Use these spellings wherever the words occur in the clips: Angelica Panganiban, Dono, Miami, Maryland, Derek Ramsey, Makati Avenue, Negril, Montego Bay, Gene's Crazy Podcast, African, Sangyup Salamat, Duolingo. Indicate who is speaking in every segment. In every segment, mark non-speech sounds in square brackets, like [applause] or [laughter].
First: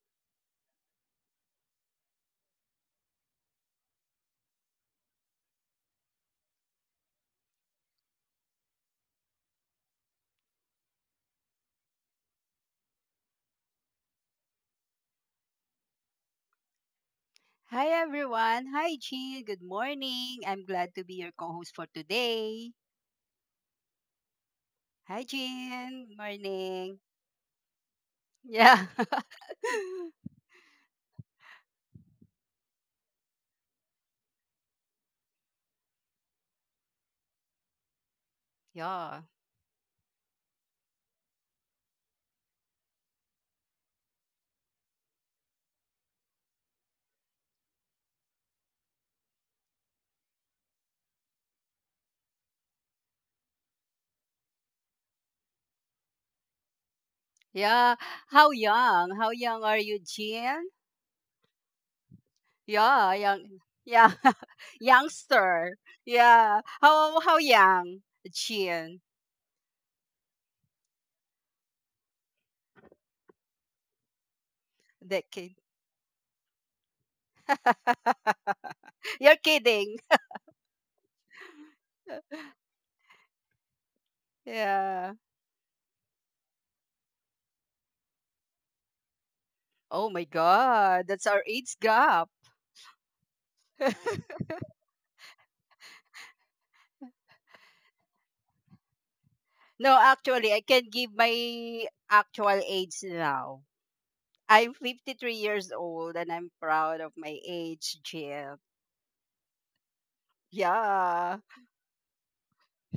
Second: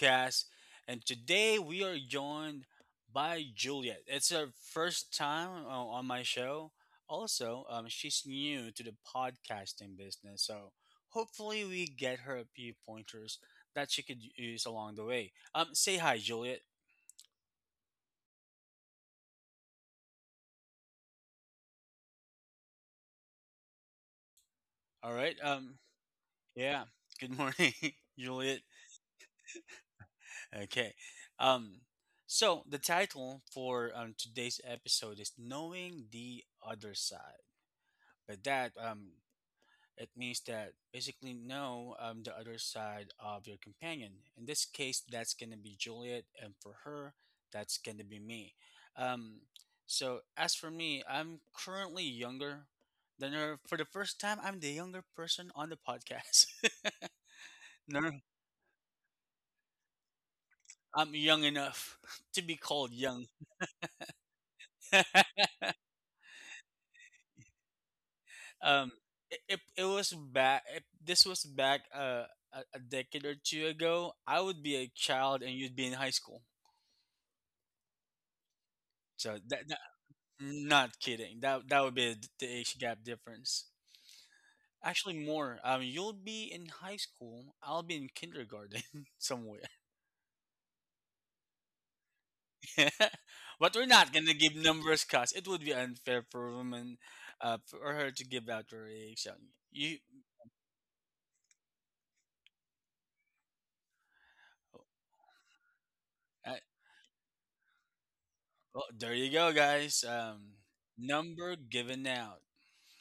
Speaker 1: Podcast. And today we are joined by Juliet. It's her first time on my show. Also, she's new to the podcasting business. So hopefully, we get her a few pointers that she could use along the way. Say hi, Juliet.
Speaker 2: Hi everyone. Hi Jean. Good morning. I'm glad to be your co-host for today.
Speaker 1: All
Speaker 2: Hi
Speaker 1: right.
Speaker 2: Jean.
Speaker 1: Yeah.
Speaker 2: Morning.
Speaker 1: Good morning, [laughs] Juliet.
Speaker 2: Yeah. [laughs]
Speaker 1: Okay. Um, so the title for today's episode is "Knowing the Other Side." But that
Speaker 2: Yeah.
Speaker 1: It means that basically know the other side of your companion. In this case, that's gonna be Juliet, and for her, that's gonna be me. Um, so as for me, I'm currently younger than her. For the first time, I'm the younger person on the podcast. [laughs]
Speaker 2: Yeah.
Speaker 1: No,
Speaker 2: How young? How young are you, Jean?
Speaker 1: I'm young enough [laughs] to be called
Speaker 2: Yeah,
Speaker 1: young.
Speaker 2: young. Yeah. [laughs] Youngster. Yeah. How young,
Speaker 1: [laughs] um,
Speaker 2: Jean?
Speaker 1: it was back. If this was back a decade or two ago, I would be a child
Speaker 2: That
Speaker 1: and
Speaker 2: kid.
Speaker 1: you'd be in high school.
Speaker 2: [laughs]
Speaker 1: So
Speaker 2: You're
Speaker 1: that, that-
Speaker 2: kidding.
Speaker 1: Not kidding. That would be the age gap difference. Actually,
Speaker 2: Yeah.
Speaker 1: more. You'll be in high school. I'll be in kindergarten [laughs] somewhere.
Speaker 2: Oh my god. That's our age gap.
Speaker 1: [laughs] But we're not gonna
Speaker 2: [laughs]
Speaker 1: give numbers, cause it would be unfair for a woman, for her to give out her age. So, you,
Speaker 2: No, actually, I can give my actual age now. I'm 53 years old and
Speaker 1: uh,
Speaker 2: I'm proud of my age, Jill.
Speaker 1: well, there you go, guys.
Speaker 2: Yeah,
Speaker 1: Number given out.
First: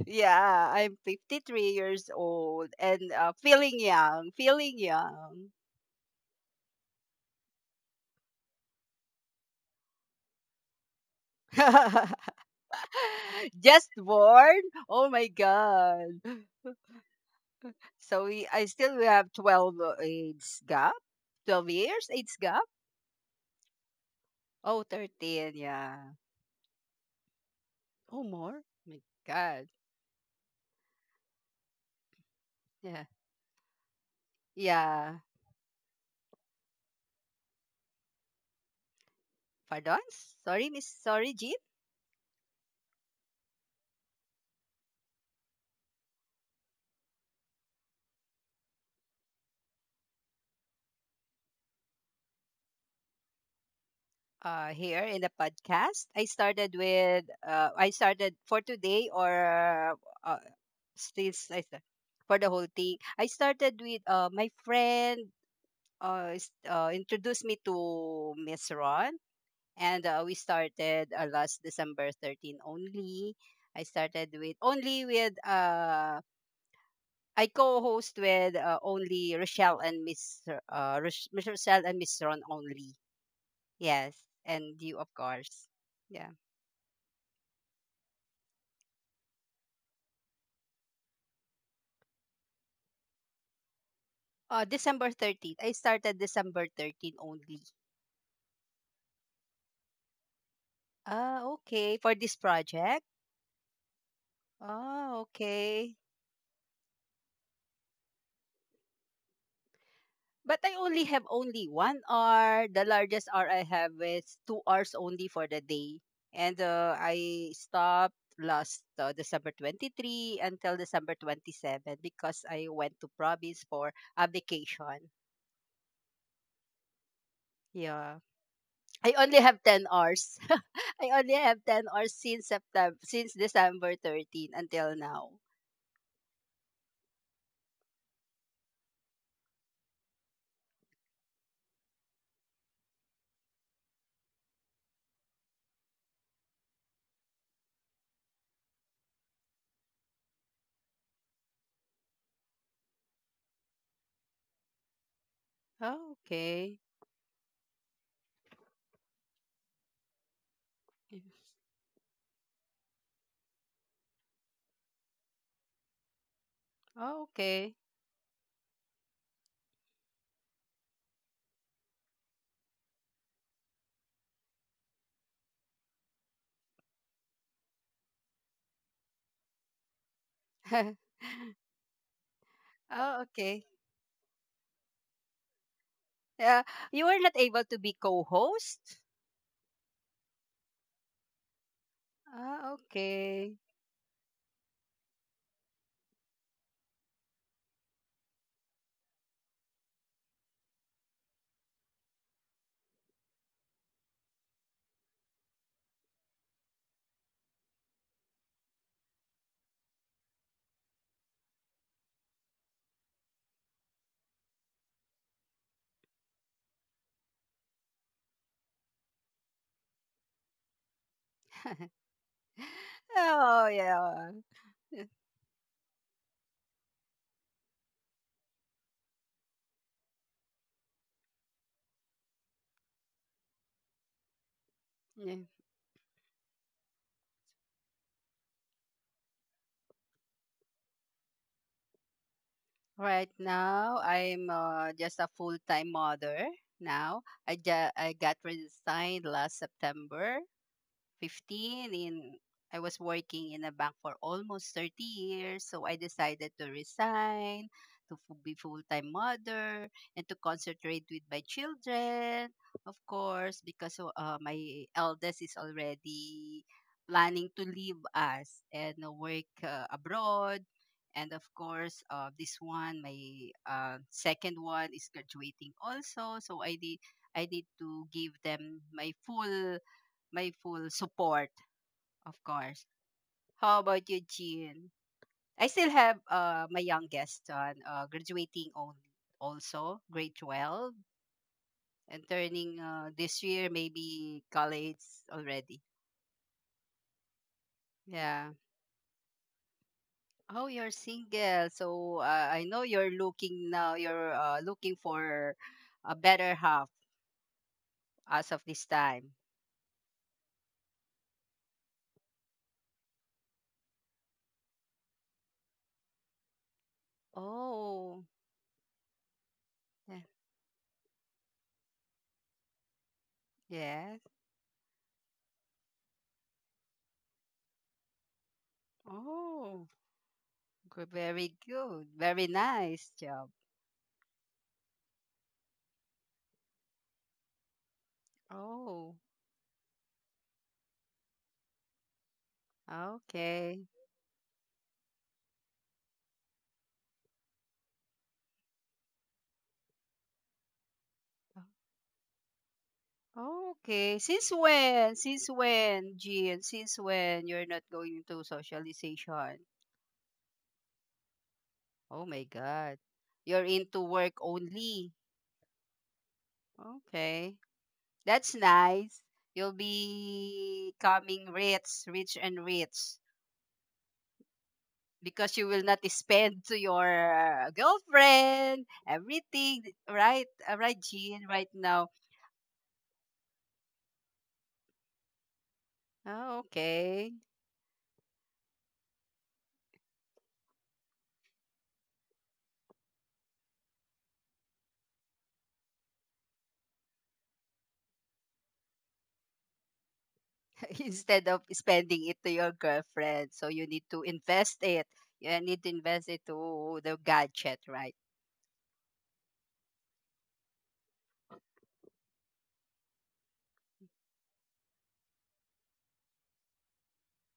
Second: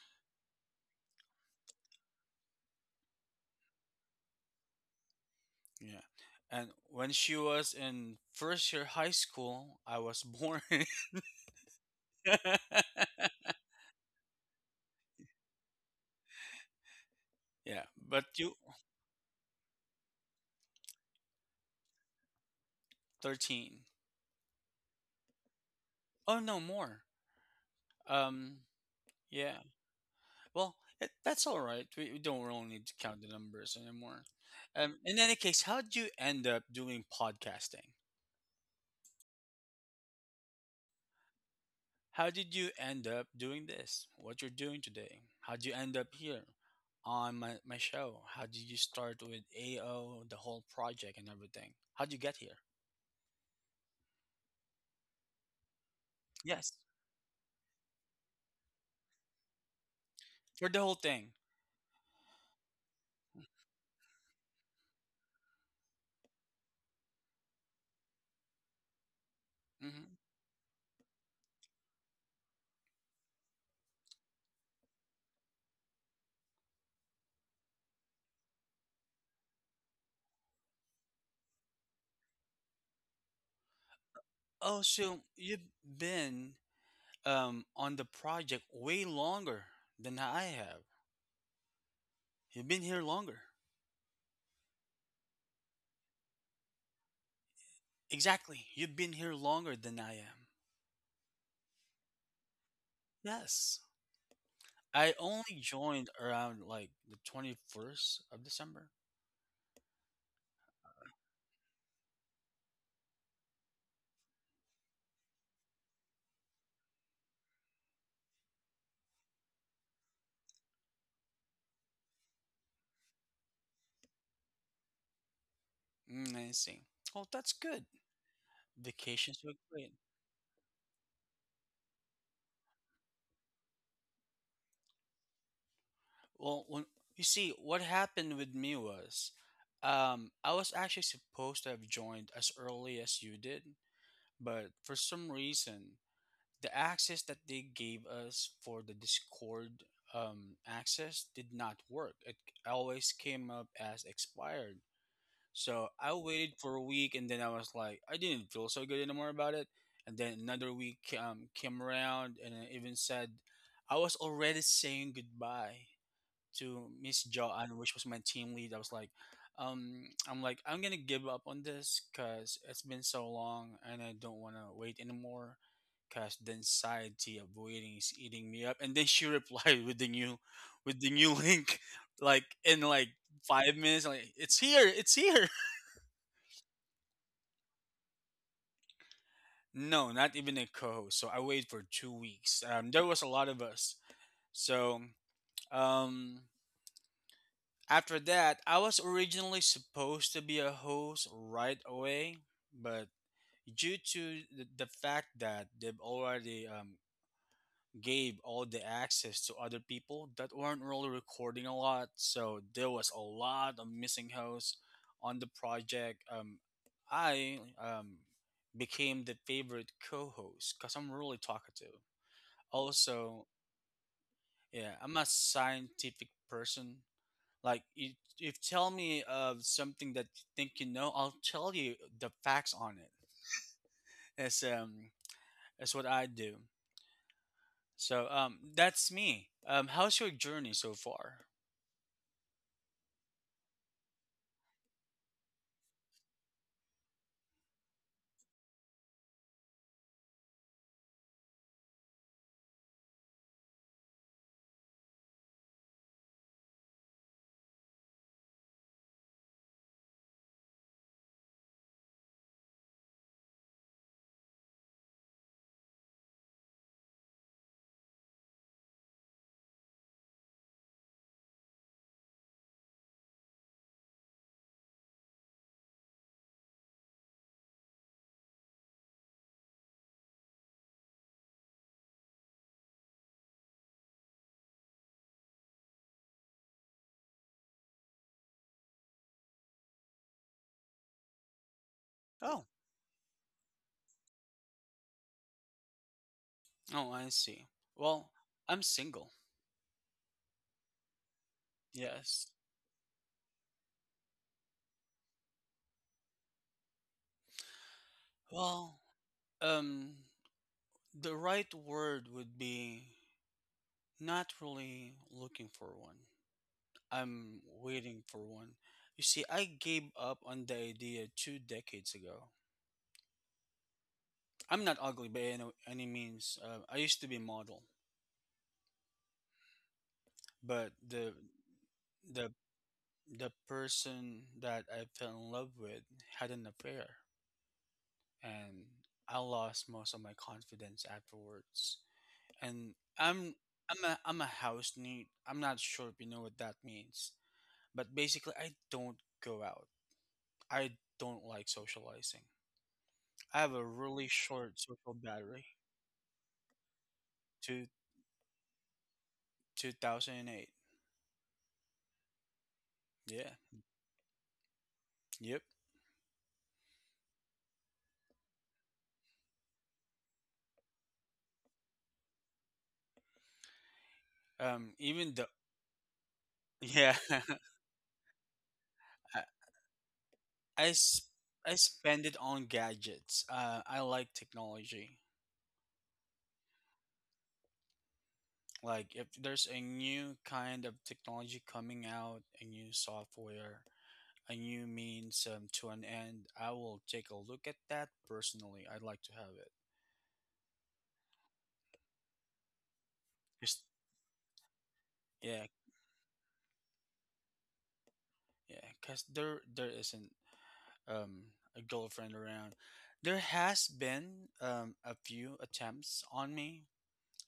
Speaker 2: yeah, I'm 53 years old and feeling young, feeling young.
Speaker 1: Yeah. And when she was in first year high school, I was born.
Speaker 2: [laughs]
Speaker 1: [laughs]
Speaker 2: Just born? Oh my God.
Speaker 1: Yeah,
Speaker 2: So
Speaker 1: but
Speaker 2: we,
Speaker 1: you
Speaker 2: I still we have 12 age gap, 12 years age gap.
Speaker 1: 13.
Speaker 2: Oh, 13. Yeah.
Speaker 1: Oh, no, more.
Speaker 2: Oh,
Speaker 1: Um,
Speaker 2: more? My
Speaker 1: yeah.
Speaker 2: God.
Speaker 1: Well, that's all right. We don't really need to
Speaker 2: Yeah.
Speaker 1: count the numbers anymore.
Speaker 2: Yeah.
Speaker 1: In any case, how did you end up doing podcasting?
Speaker 2: Pardon? Sorry, Jean.
Speaker 1: How did you end up doing this? What you're doing today? How did you end up here on my show? How did you start with AO, the whole project and everything? How did you get here?
Speaker 2: Here in the podcast, I started
Speaker 1: Yes,
Speaker 2: with, uh, I started for today, or uh,
Speaker 1: for the whole
Speaker 2: still,
Speaker 1: thing.
Speaker 2: s- I sta- for the whole thing. I started with my friend introduced me to Miss Ron, and
Speaker 1: Hmm.
Speaker 2: we started last December 13 only. I started with only with uh, I co-host with only Rochelle and Miss Rochelle and Miss Ron only. Yes, and
Speaker 1: Oh,
Speaker 2: you, of
Speaker 1: so
Speaker 2: course.
Speaker 1: you've
Speaker 2: Yeah.
Speaker 1: been on the project way longer than I have. You've been here longer.
Speaker 2: December 13th. I started December 13th only.
Speaker 1: Exactly. You've been here longer than I am.
Speaker 2: Ah, okay. For this project?
Speaker 1: Yes.
Speaker 2: Ah,
Speaker 1: I only
Speaker 2: okay.
Speaker 1: joined around like the 21st of December.
Speaker 2: But I only have only 1 hour. The largest hour I have is 2 hours only for the day. And I stopped last December 23 until December 27 because I went to province for a vacation.
Speaker 1: I see. Well, that's good.
Speaker 2: Yeah. I only
Speaker 1: Vacations were
Speaker 2: have 10
Speaker 1: great.
Speaker 2: hours. [laughs] I only have 10 hours since September, since December 13 until now.
Speaker 1: Well, you see, what happened with me was I was actually supposed to have joined as early as you did, but for some reason, the access that they gave us for the Discord access did not work. It always came up as expired. So
Speaker 2: Oh,
Speaker 1: I waited
Speaker 2: okay.
Speaker 1: for a week and then I was like, I didn't feel so good anymore about it. And then another week came around and it even said, I was already saying goodbye to
Speaker 2: Oh,
Speaker 1: Miss
Speaker 2: okay.
Speaker 1: Joanne, which was my team lead. Um, I'm like, I'm gonna give up on this because it's been so long and I don't want to wait anymore because the anxiety of waiting is eating me up. And then she [laughs] replied with the new,
Speaker 2: [laughs]
Speaker 1: link, [laughs] like in like
Speaker 2: Oh, okay.
Speaker 1: 5 minutes, like it's here, it's here. [laughs]
Speaker 2: Yeah, you were not able to be co-host?
Speaker 1: No, not even a co-host. So I waited for 2 weeks.
Speaker 2: Ah,
Speaker 1: There was a lot
Speaker 2: okay.
Speaker 1: of us. So um, after that, I was originally supposed to be a host right away, but due to the fact that they've already gave all the access to other people that weren't really recording a lot, so there was a lot of missing hosts on the project. I um, became the favorite co-host because I'm really
Speaker 2: [laughs]
Speaker 1: talkative. Also,
Speaker 2: Oh, yeah.
Speaker 1: yeah,
Speaker 2: [laughs]
Speaker 1: I'm a scientific person, like you. You tell me of something that you think you know, I'll tell you the facts on it. It's um,
Speaker 2: Yeah.
Speaker 1: it's what I do. So that's me. How's your journey so far?
Speaker 2: Right now, I'm just a full-time mother now. I got resigned last September 15, in I was working in a bank for almost 30 years, so I decided to resign, to be full-time mother, and to concentrate with my children. Of course, because my eldest is already planning to leave us and work abroad. And of course, this one, my second one, is graduating also. So I need to give them my full support, of course. How about you, Jean? I still have my youngest son graduating also, grade 12, and
Speaker 1: Oh,
Speaker 2: turning this year maybe college already.
Speaker 1: oh, I see. Well,
Speaker 2: Yeah.
Speaker 1: I'm single.
Speaker 2: Oh, you're single. So
Speaker 1: Yes.
Speaker 2: I know you're looking now, you're looking for a better half as of this
Speaker 1: Well,
Speaker 2: time.
Speaker 1: um, the right word would be not really looking for one. I'm
Speaker 2: Oh,
Speaker 1: waiting for one. You see, I gave
Speaker 2: yeah.
Speaker 1: up on the idea 2 decades ago.
Speaker 2: Yes.
Speaker 1: I'm not ugly by any means. I used to be model,
Speaker 2: Oh,
Speaker 1: but
Speaker 2: good. Very good. Very
Speaker 1: the
Speaker 2: nice job.
Speaker 1: the person that I fell in love with had an affair, and
Speaker 2: Oh.
Speaker 1: I lost most of my confidence afterwards. And
Speaker 2: Ah,
Speaker 1: I'm
Speaker 2: okay.
Speaker 1: I'm a house neat. I'm not sure if you know what that means, but basically, I don't go out. I don't like socializing. I
Speaker 2: Oh,
Speaker 1: have a
Speaker 2: okay.
Speaker 1: really
Speaker 2: Since
Speaker 1: short
Speaker 2: when?
Speaker 1: social
Speaker 2: Since
Speaker 1: battery.
Speaker 2: when, Jean? Since when you're not
Speaker 1: Two
Speaker 2: going to socialization?
Speaker 1: 2008.
Speaker 2: Oh my God.
Speaker 1: Yeah.
Speaker 2: You're into work only.
Speaker 1: Yep.
Speaker 2: Okay. That's nice. You'll be coming rich, rich and rich,
Speaker 1: Even the
Speaker 2: because you will not spend to
Speaker 1: Yeah, [laughs]
Speaker 2: your girlfriend,
Speaker 1: I
Speaker 2: everything, right?
Speaker 1: I,
Speaker 2: Right,
Speaker 1: s-
Speaker 2: Jean, right
Speaker 1: I
Speaker 2: now.
Speaker 1: spend it on gadgets. I like technology.
Speaker 2: Oh, okay.
Speaker 1: Like if there's a new kind of technology coming out, a new software, a new means to an end, I will take a look at that personally. I'd like to have it.
Speaker 2: [laughs] Instead of spending it to your girlfriend, so you
Speaker 1: Just
Speaker 2: need to invest it. You
Speaker 1: Yeah,
Speaker 2: need to invest it to, the gadget, right?
Speaker 1: yeah, because there isn't um a girlfriend around. There has been a few attempts on me.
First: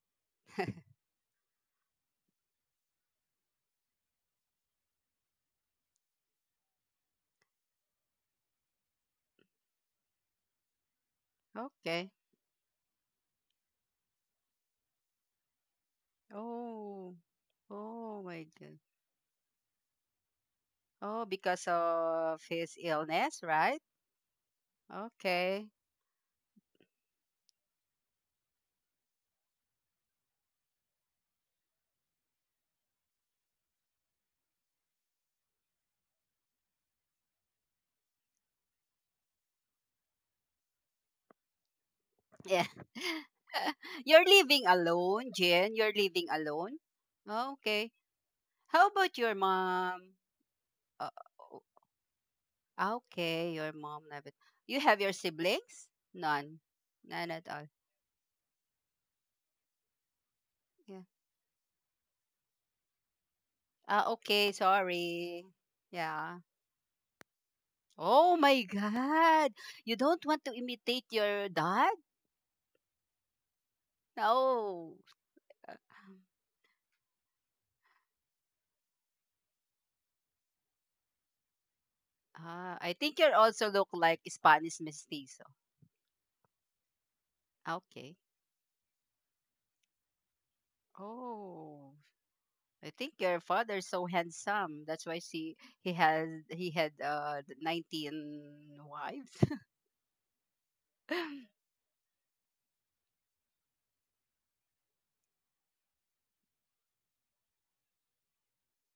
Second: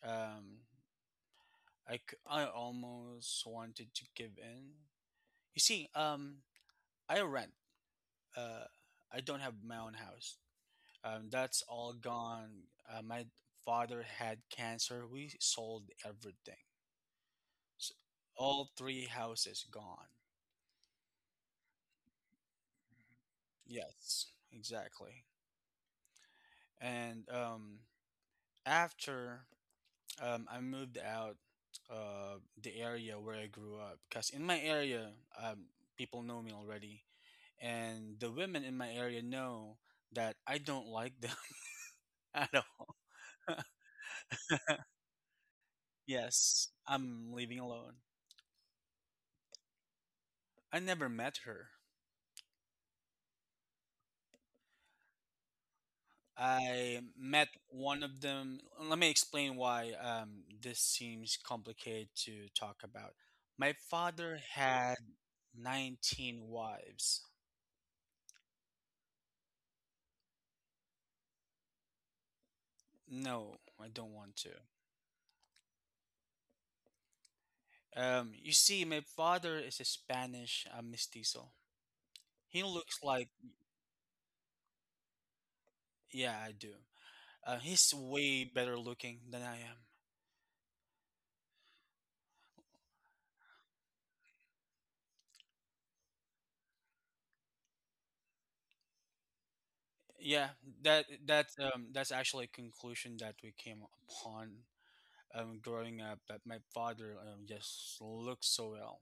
Speaker 1: Um,
Speaker 2: [laughs]
Speaker 1: I almost wanted to give in. You see, I rent. Uh, I don't have my own house. That's all
Speaker 2: Okay.
Speaker 1: gone. My father had cancer. We sold everything.
Speaker 2: Oh.
Speaker 1: S
Speaker 2: Oh my
Speaker 1: All
Speaker 2: god.
Speaker 1: three houses gone.
Speaker 2: Oh, because of his illness, right?
Speaker 1: Yes, exactly.
Speaker 2: Okay.
Speaker 1: And after I moved out the area where I grew up, because in my area, um, people know me already, and the women in my area know that I don't like them [laughs] at
Speaker 2: Yeah.
Speaker 1: all. [laughs]
Speaker 2: [laughs] You're living alone, Jen. You're living
Speaker 1: Yes,
Speaker 2: alone.
Speaker 1: I'm living alone.
Speaker 2: Okay. How about your mom?
Speaker 1: I never
Speaker 2: Uh,
Speaker 1: met
Speaker 2: o-
Speaker 1: her.
Speaker 2: okay, your mom. You have your siblings? None.
Speaker 1: I
Speaker 2: None
Speaker 1: met
Speaker 2: at all.
Speaker 1: one of them. Let me explain why this seems complicated to talk about. My
Speaker 2: Ah,
Speaker 1: father
Speaker 2: okay,
Speaker 1: had
Speaker 2: sorry.
Speaker 1: 19
Speaker 2: Yeah.
Speaker 1: wives.
Speaker 2: Oh my God. You don't want to imitate your dad?
Speaker 1: No, I don't want to.
Speaker 2: No.
Speaker 1: You see, my father is a Spanish mestizo. He
Speaker 2: Ah,
Speaker 1: looks
Speaker 2: I think
Speaker 1: like,
Speaker 2: you also look like Spanish mestizo.
Speaker 1: yeah, I do. Uh,
Speaker 2: Ah,
Speaker 1: he's
Speaker 2: okay.
Speaker 1: way better looking than I am.
Speaker 2: Oh, I think your father's so handsome. That's why she he has he had the 19 wives.
Speaker 1: Yeah,
Speaker 2: [laughs]
Speaker 1: that's actually a conclusion that we came upon growing up, that my father just looks so well.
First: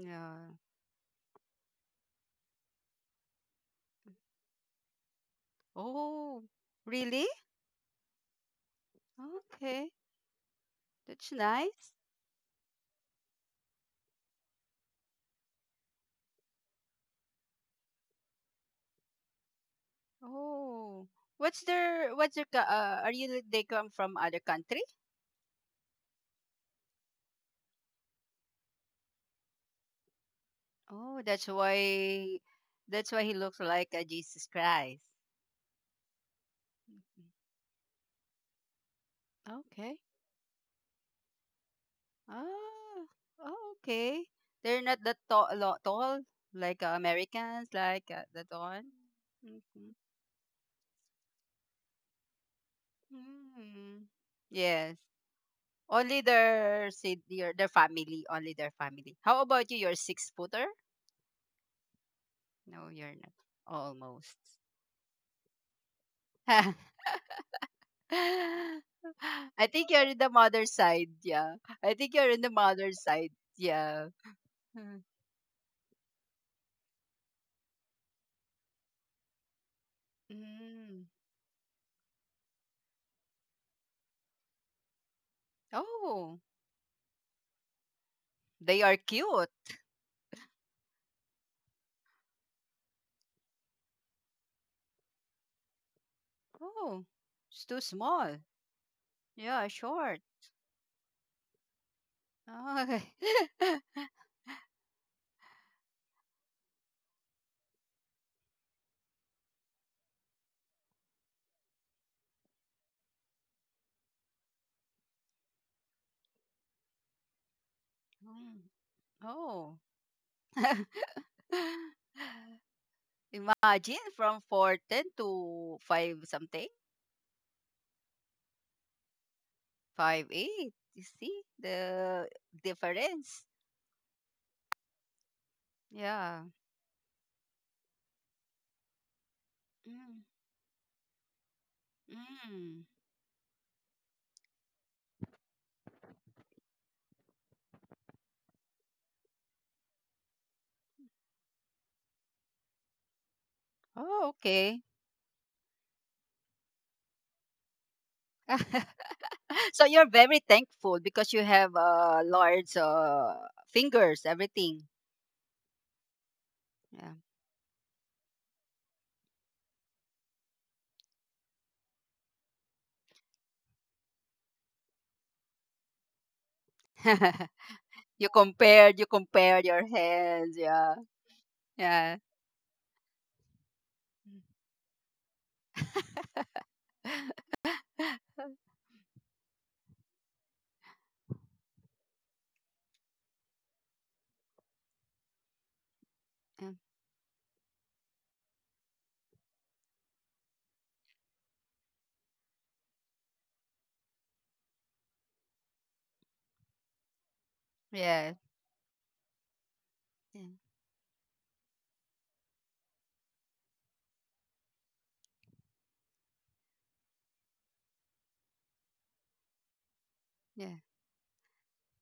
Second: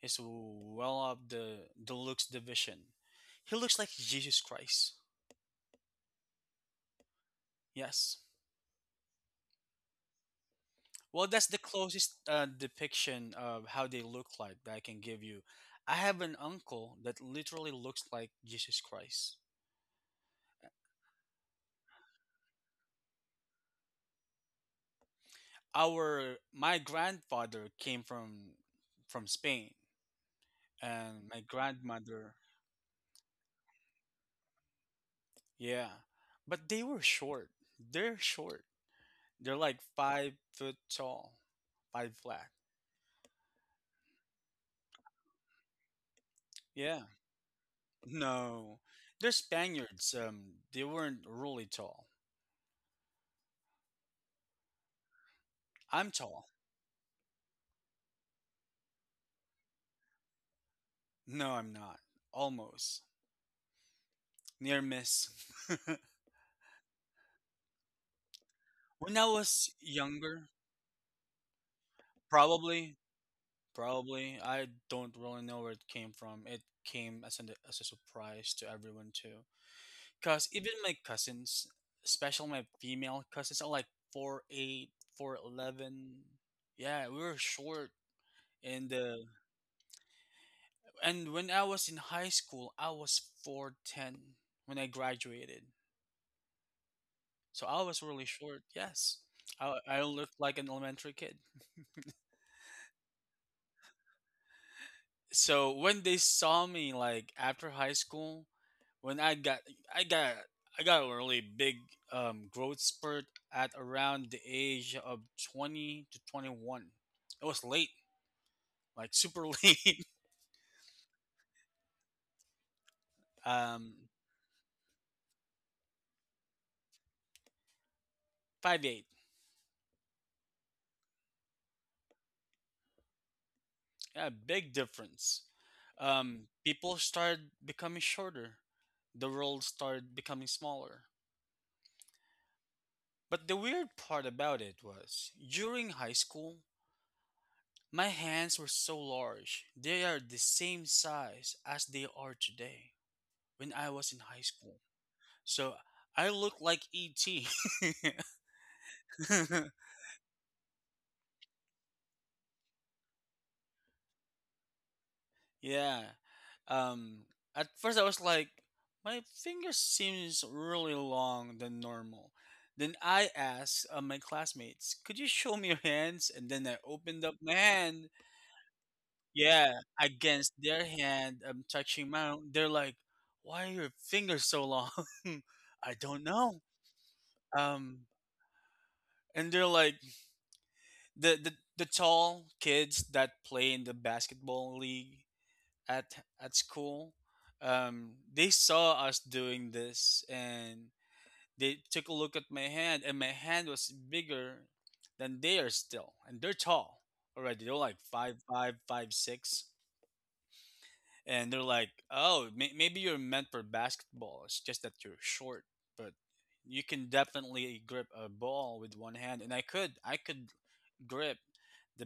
Speaker 1: He's well up the looks division. He looks like Jesus Christ.
Speaker 2: Oh, really?
Speaker 1: Yes.
Speaker 2: Okay.
Speaker 1: Well,
Speaker 2: That's
Speaker 1: that's the
Speaker 2: nice.
Speaker 1: closest depiction of how they look like that I can give you. I have an uncle that literally looks like Jesus Christ.
Speaker 2: Oh, are you they come from other country?
Speaker 1: Our my grandfather came from Spain,
Speaker 2: Oh,
Speaker 1: and my
Speaker 2: that's
Speaker 1: grandmother.
Speaker 2: why that's why he looks like a Jesus Christ.
Speaker 1: Yeah, but they were
Speaker 2: Mhm.
Speaker 1: short. They're short. They're like
Speaker 2: Okay.
Speaker 1: 5 foot tall. Five flat.
Speaker 2: Ah, oh, okay. They're not that tall, tall like
Speaker 1: Yeah,
Speaker 2: Americans, like that
Speaker 1: no,
Speaker 2: one.
Speaker 1: they're
Speaker 2: Mhm.
Speaker 1: Spaniards, they weren't really tall.
Speaker 2: Mm. Yes.
Speaker 1: I'm
Speaker 2: Only
Speaker 1: tall.
Speaker 2: their si- your their family, only their family. How about you? You're six footer?
Speaker 1: No, I'm not.
Speaker 2: No,
Speaker 1: Almost.
Speaker 2: you're not. Almost.
Speaker 1: Near miss. [laughs]
Speaker 2: [laughs] [laughs]
Speaker 1: When I
Speaker 2: I
Speaker 1: was
Speaker 2: think you're in the
Speaker 1: younger.
Speaker 2: mother side. Yeah. I think you're in the mother
Speaker 1: probably
Speaker 2: side. Yeah.
Speaker 1: Probably. I
Speaker 2: Mm.
Speaker 1: don't really know where it came from. It came as a surprise to everyone too. Cause even my
Speaker 2: Mm.
Speaker 1: cousins, especially my female cousins, are like 4'8", 4'11".
Speaker 2: Oh,
Speaker 1: Yeah, we were short.
Speaker 2: they
Speaker 1: And
Speaker 2: are
Speaker 1: uh,
Speaker 2: cute.
Speaker 1: and when I was in high school, I was 4'10" when I graduated.
Speaker 2: Oh,
Speaker 1: So
Speaker 2: it's
Speaker 1: I
Speaker 2: too
Speaker 1: was really
Speaker 2: small.
Speaker 1: short. Yes,
Speaker 2: Yeah,
Speaker 1: I
Speaker 2: short.
Speaker 1: looked like an elementary kid. [laughs]
Speaker 2: Oh. Okay. [laughs]
Speaker 1: So when they saw me, like, after high school, when i got I got a really big, growth spurt at around the age of 20 to 21. It was late,
Speaker 2: Mm.
Speaker 1: like, super [laughs]
Speaker 2: Oh.
Speaker 1: late.
Speaker 2: [laughs]
Speaker 1: um
Speaker 2: Imagine from 4'10 to 5 something,
Speaker 1: 5'8".
Speaker 2: 5'8". You see the difference?
Speaker 1: Yeah, big difference. um
Speaker 2: Yeah.
Speaker 1: People started becoming shorter. The world started
Speaker 2: Mm.
Speaker 1: becoming smaller.
Speaker 2: Mm.
Speaker 1: But the weird part about it was during high school, my hands were so large. They are the same size as they are today, when I was in
Speaker 2: Oh,
Speaker 1: high school.
Speaker 2: okay.
Speaker 1: So I look like ET.
Speaker 2: [laughs] So you're very thankful because you have large fingers, everything.
Speaker 1: [laughs] Yeah. Um
Speaker 2: Yeah.
Speaker 1: at first I was like, my finger seems really long than normal. Then I asked my classmates, "Could you show me your hands?" And then I opened up my
Speaker 2: [laughs]
Speaker 1: hand.
Speaker 2: You compared
Speaker 1: Yeah,
Speaker 2: your
Speaker 1: against
Speaker 2: hands.
Speaker 1: their
Speaker 2: Yeah,
Speaker 1: hand, I'm touching
Speaker 2: yeah,
Speaker 1: my own. They're like, "Why are your fingers so long?" [laughs] I don't know. Um,
Speaker 2: yeah,
Speaker 1: and they're like the tall kids that play in the basketball league at at school. They saw us doing this, and they took a look at my hand, and my hand was bigger than theirs still, and they're tall already. They're like
Speaker 2: yeah,
Speaker 1: five
Speaker 2: yeah,
Speaker 1: five, 5'6", and they're like, "Oh, maybe you're meant for basketball. It's just that you're short, but you can definitely grip a ball with one hand." And I could
Speaker 2: yeah.
Speaker 1: grip the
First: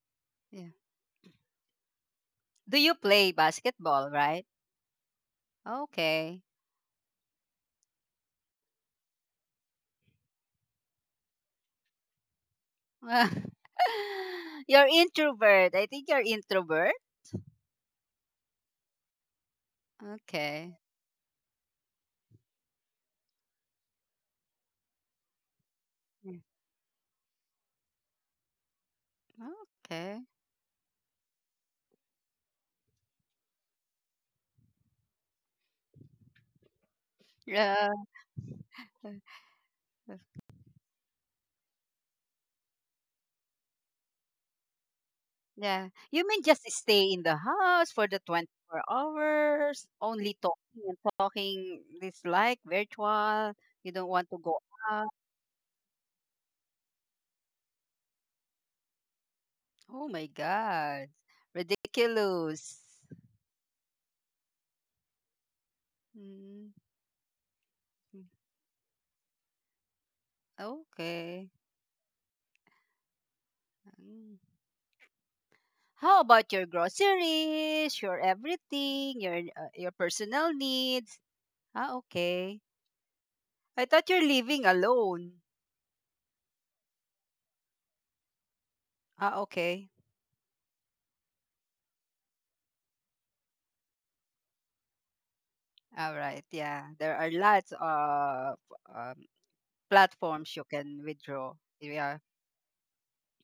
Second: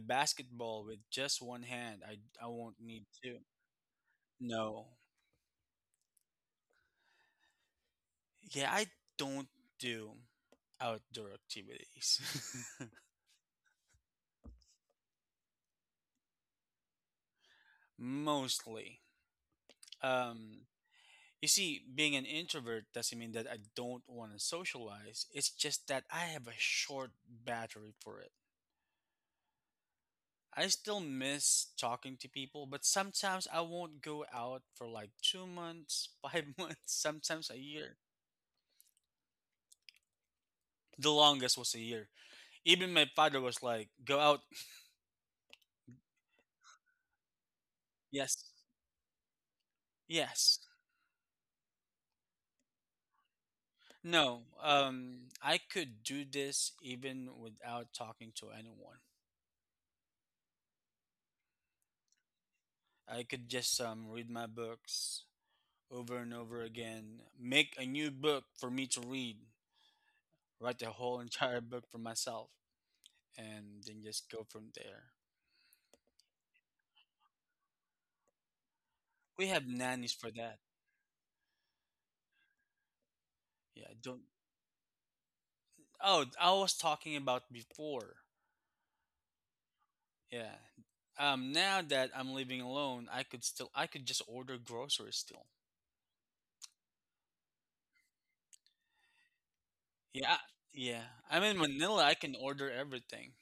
Speaker 2: Yeah.
Speaker 1: basketball with just one hand. I
Speaker 2: Do
Speaker 1: won't
Speaker 2: you
Speaker 1: need
Speaker 2: play
Speaker 1: two.
Speaker 2: basketball? Right?
Speaker 1: No,
Speaker 2: Okay.
Speaker 1: yeah, I don't do outdoor activities
Speaker 2: [laughs] You're introvert. I think you're introvert.
Speaker 1: [laughs] mostly. Um,
Speaker 2: Okay.
Speaker 1: you see, being an introvert doesn't mean that I don't want to socialize. It's just that I
Speaker 2: Yeah.
Speaker 1: have a short battery for it.
Speaker 2: Okay.
Speaker 1: I still miss talking to people, but sometimes I won't go out for like 2 months, [laughs] 5 months, sometimes a
Speaker 2: Yeah.
Speaker 1: year. The longest was a year. Even my father was like, go out.
Speaker 2: Yeah. You mean just stay in the house for the
Speaker 1: Yes.
Speaker 2: 24 hours, only
Speaker 1: Yes.
Speaker 2: talking and talking this like virtual. You don't want to
Speaker 1: No.
Speaker 2: go out.
Speaker 1: I could do this even without talking to anyone.
Speaker 2: Oh my God. Ridiculous.
Speaker 1: I could just read my books over and over
Speaker 2: Mm,
Speaker 1: again, make a new
Speaker 2: mm.
Speaker 1: book for me to read, write the whole [laughs]
Speaker 2: Okay.
Speaker 1: entire book for myself, and then just
Speaker 2: Mm.
Speaker 1: go from there.
Speaker 2: How about your groceries, your everything, your
Speaker 1: We
Speaker 2: uh,
Speaker 1: have
Speaker 2: your
Speaker 1: nannies for
Speaker 2: personal
Speaker 1: that.
Speaker 2: needs? Ah, okay. I
Speaker 1: Yeah,
Speaker 2: thought you're
Speaker 1: don't.
Speaker 2: living alone.
Speaker 1: Oh, I was talking about before.
Speaker 2: Ah, okay.
Speaker 1: Yeah. Now that I'm living alone, I could just order groceries still.
Speaker 2: All right. Yeah. There are lots of uh,
Speaker 1: Yeah,
Speaker 2: platforms you can
Speaker 1: yeah. I'm
Speaker 2: withdraw.
Speaker 1: in Manila. I
Speaker 2: Yeah.
Speaker 1: can order everything,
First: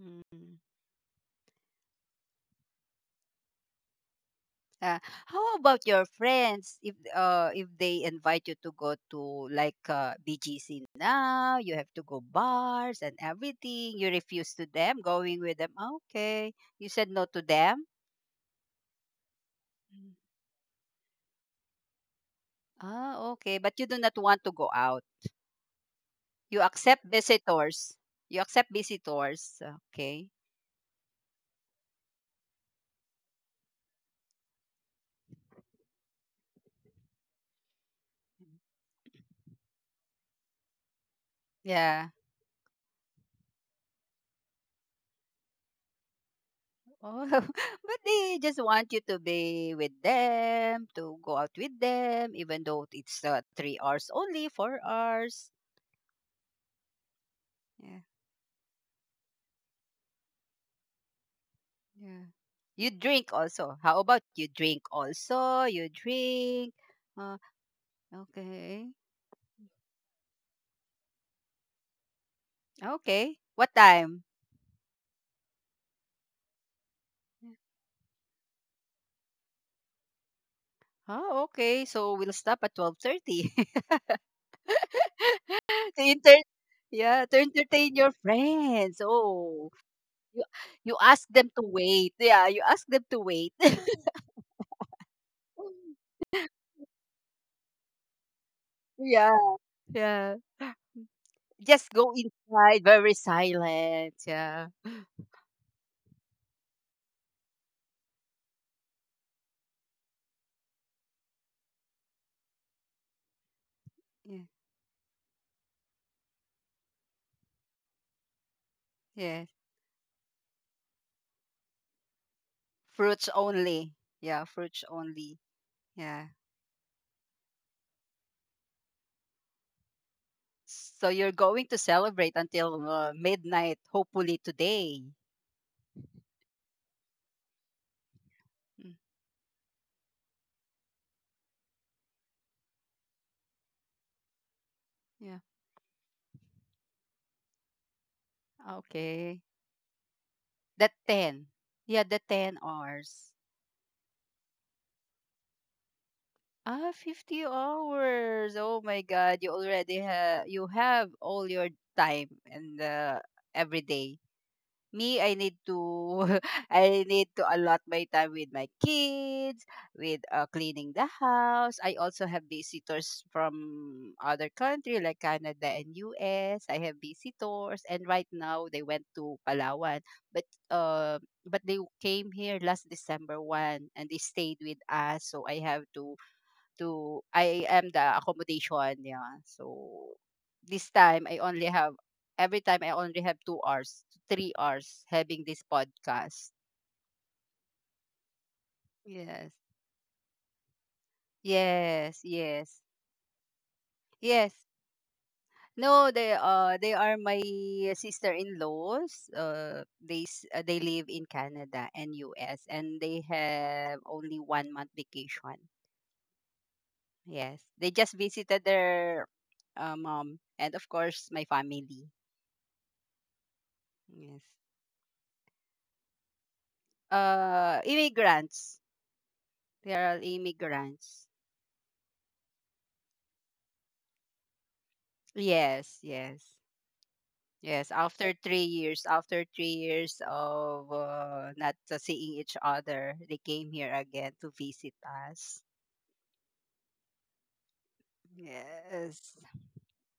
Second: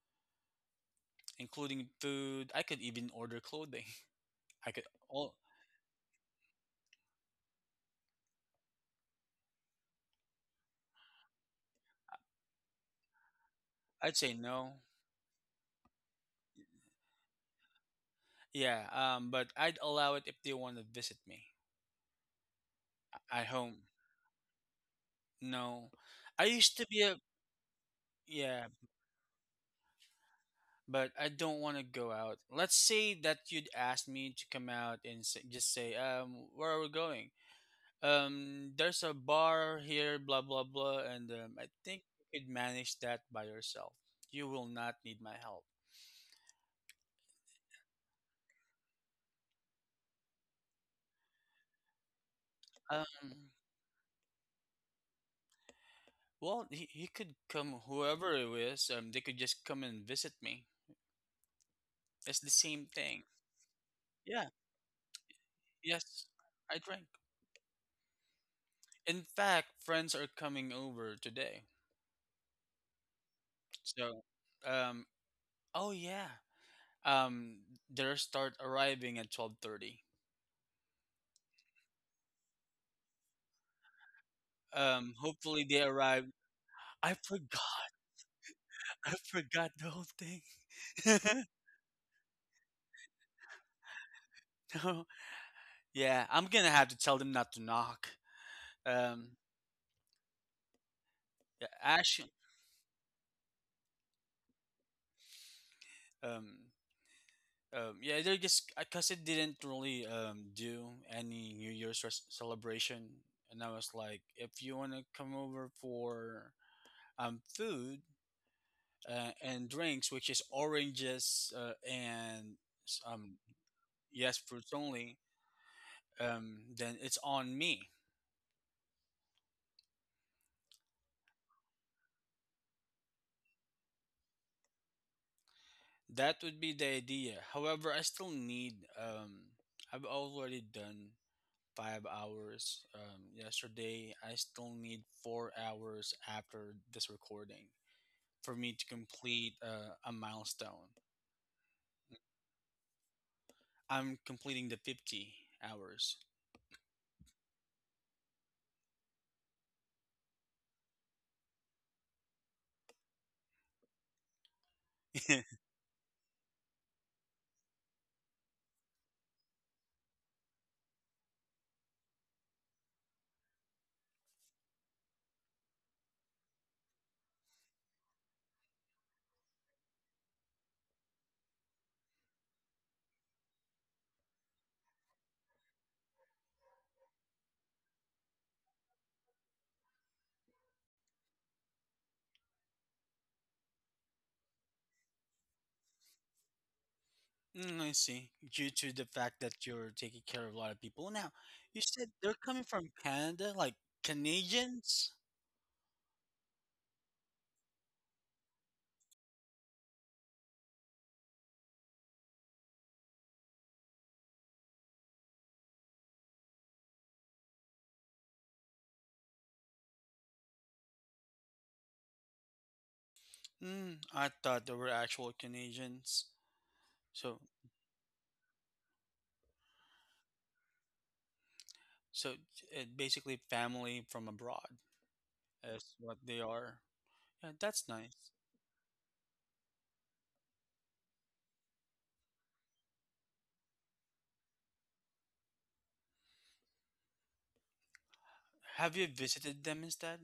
Speaker 2: Mm.
Speaker 1: including food. I could even order clothing. [laughs] I could
Speaker 2: Uh,
Speaker 1: all.
Speaker 2: how about your friends? If if they invite you to go to, like, BGC, now you have to go bars and everything, you
Speaker 1: I'd say
Speaker 2: refuse to
Speaker 1: no.
Speaker 2: them, going with them, "Ah, okay," you said no to them?
Speaker 1: Yeah. But I'd
Speaker 2: Mm.
Speaker 1: allow it if they want to visit me
Speaker 2: Ah,
Speaker 1: at
Speaker 2: okay, but
Speaker 1: home.
Speaker 2: you do not want to go out.
Speaker 1: No, I
Speaker 2: You
Speaker 1: used to be
Speaker 2: accept
Speaker 1: a
Speaker 2: visitors? You
Speaker 1: yeah,
Speaker 2: accept visitors? Okay.
Speaker 1: but I don't want to go out. Let's say that you'd ask me to come out and just say, where are we going? There's a bar here, blah blah blah, and I think
Speaker 2: Yeah.
Speaker 1: you could manage that by yourself. You will not need my help.
Speaker 2: Oh, [laughs] but they just want you to be with them, to go out with them, even though it's
Speaker 1: Um,
Speaker 2: 3 hours only, 4 hours.
Speaker 1: well, he could come,
Speaker 2: Yeah,
Speaker 1: whoever it is. They could just come and visit me.
Speaker 2: yeah.
Speaker 1: It's the same
Speaker 2: You
Speaker 1: thing.
Speaker 2: drink also. How about
Speaker 1: Yeah.
Speaker 2: you drink also? You
Speaker 1: Yes,
Speaker 2: drink.
Speaker 1: I drank.
Speaker 2: Uh, okay,
Speaker 1: In fact, friends are coming over today,
Speaker 2: okay. What
Speaker 1: so
Speaker 2: time?
Speaker 1: um, oh yeah. Um, their start arriving at 12:30.
Speaker 2: Oh, okay. So we'll stop at 12:30. [laughs]
Speaker 1: Hopefully they
Speaker 2: to
Speaker 1: arrive.
Speaker 2: enter,
Speaker 1: I
Speaker 2: yeah, to entertain
Speaker 1: forgot.
Speaker 2: your friends.
Speaker 1: [laughs] I
Speaker 2: Oh,
Speaker 1: forgot the whole
Speaker 2: you
Speaker 1: thing.
Speaker 2: you ask them
Speaker 1: [laughs]
Speaker 2: to wait. Yeah, you ask them to wait. [laughs]
Speaker 1: No. Yeah, I'm gonna have to tell them not to knock. Um,
Speaker 2: Yeah. Yeah.
Speaker 1: yeah,
Speaker 2: Just go
Speaker 1: actually,
Speaker 2: inside, very silent. Yeah.
Speaker 1: um, yeah, they're just because it didn't really do any New celebration, and I was like,
Speaker 2: Yeah.
Speaker 1: if you wanna come over for food
Speaker 2: Yeah.
Speaker 1: and drinks, which is oranges and s-
Speaker 2: Fruits
Speaker 1: um
Speaker 2: only.
Speaker 1: yes,
Speaker 2: Yeah,
Speaker 1: fruits
Speaker 2: fruits
Speaker 1: only,
Speaker 2: only. Yeah.
Speaker 1: then it's on me.
Speaker 2: So you're going to celebrate until midnight, hopefully today.
Speaker 1: That would be the idea. However, I still need.
Speaker 2: Mm.
Speaker 1: I've already done 5 hours yesterday. I still need
Speaker 2: Yeah.
Speaker 1: 4 hours after this recording for me to
Speaker 2: Okay.
Speaker 1: complete a milestone.
Speaker 2: The 10. Yeah, the 10 hours.
Speaker 1: I'm completing the 50 hours.
Speaker 2: Ah, 50 hours. Oh my God. You have all your time and every day. Me, I need
Speaker 1: [laughs]
Speaker 2: to [laughs] I need to allot my time with my kids, with cleaning the house. I also have visitors from other country, like Canada and US. I have visitors, and right now they went to Palawan. But uh but they came here last december 1 and they stayed with us, so I have to I am the accommodation, yeah. So this time I only have every time I only have 2 hours, 3 hours having this podcast.
Speaker 1: Mm, I see. Due to the fact
Speaker 2: Yes.
Speaker 1: that you're taking care of a lot of people. Now, you said
Speaker 2: Yes,
Speaker 1: they're coming
Speaker 2: yes.
Speaker 1: from Canada, like
Speaker 2: Yes.
Speaker 1: Canadians?
Speaker 2: No, they are my sister-in-laws. They live in Canada and US, and they have only 1 month vacation. Yes. They just visited their mom and of course my family.
Speaker 1: Mm, I
Speaker 2: Yes.
Speaker 1: thought they were actual Canadians. So,
Speaker 2: Immigrants, they are immigrants,
Speaker 1: so it basically family from abroad is
Speaker 2: yes,
Speaker 1: what they
Speaker 2: yes,
Speaker 1: are. Yeah, that's
Speaker 2: yes.
Speaker 1: nice.
Speaker 2: After three years of not seeing each other, they came here again to visit us.
Speaker 1: Have you
Speaker 2: Yes.
Speaker 1: visited them instead?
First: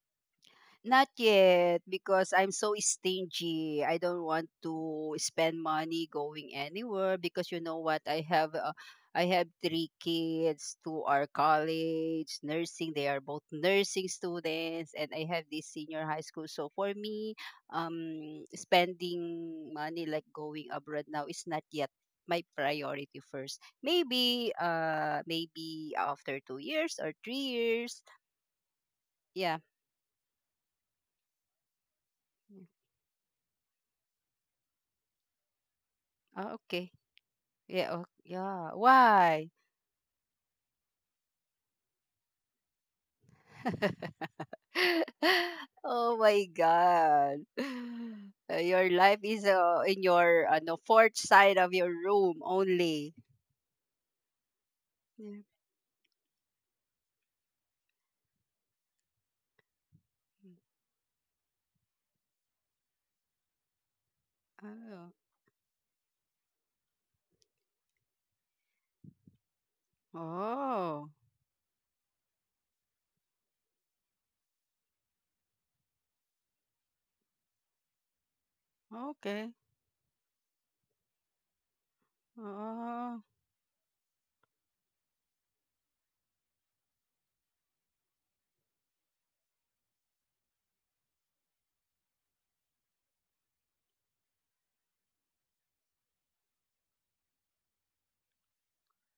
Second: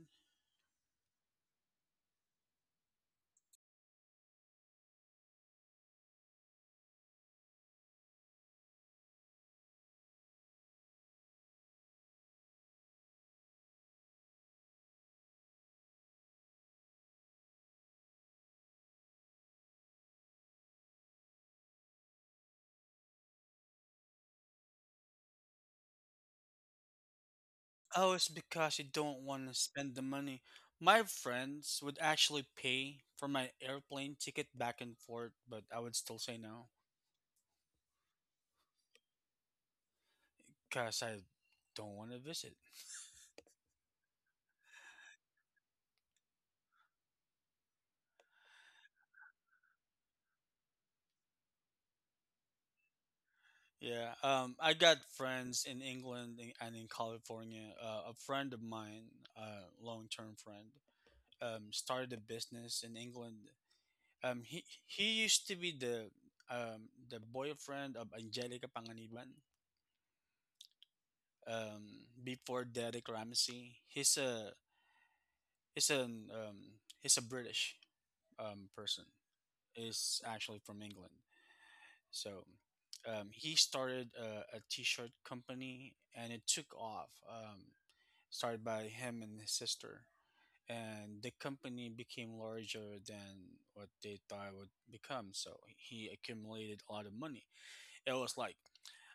Speaker 2: Not yet because I'm so stingy. I don't want to spend money going anywhere because you know what? I have three kids. Two are college, nursing. They are both nursing students, and I have this senior high school. So for me, spending money like going abroad now is not yet my priority first. Maybe after 2 years or 3 years.
Speaker 1: Oh, it's because you don't want to
Speaker 2: Yeah.
Speaker 1: spend the money. My friends would actually
Speaker 2: Mm.
Speaker 1: pay for my airplane ticket back and forth, but I would still say
Speaker 2: Ah,
Speaker 1: no
Speaker 2: okay. Yeah, oh, yeah. Why?
Speaker 1: because I don't want to visit.
Speaker 2: [laughs] Oh my God. [sighs] Your life is in your no, fourth side of your room only.
Speaker 1: Yeah, I got
Speaker 2: Yeah.
Speaker 1: friends in England and in California. A friend of mine, a long-term friend, started a business in England. He
Speaker 2: Oh.
Speaker 1: he used to be the boyfriend of Angelica Panganiban.
Speaker 2: Oh.
Speaker 1: Before Derek Ramsey, he's an um, he's a British person.
Speaker 2: Okay.
Speaker 1: Is actually from England. So
Speaker 2: Oh.
Speaker 1: he started a t-shirt company and it took off. Started by him and his sister, and the company became larger than what they thought it would become. So he accumulated a lot of money. It was like,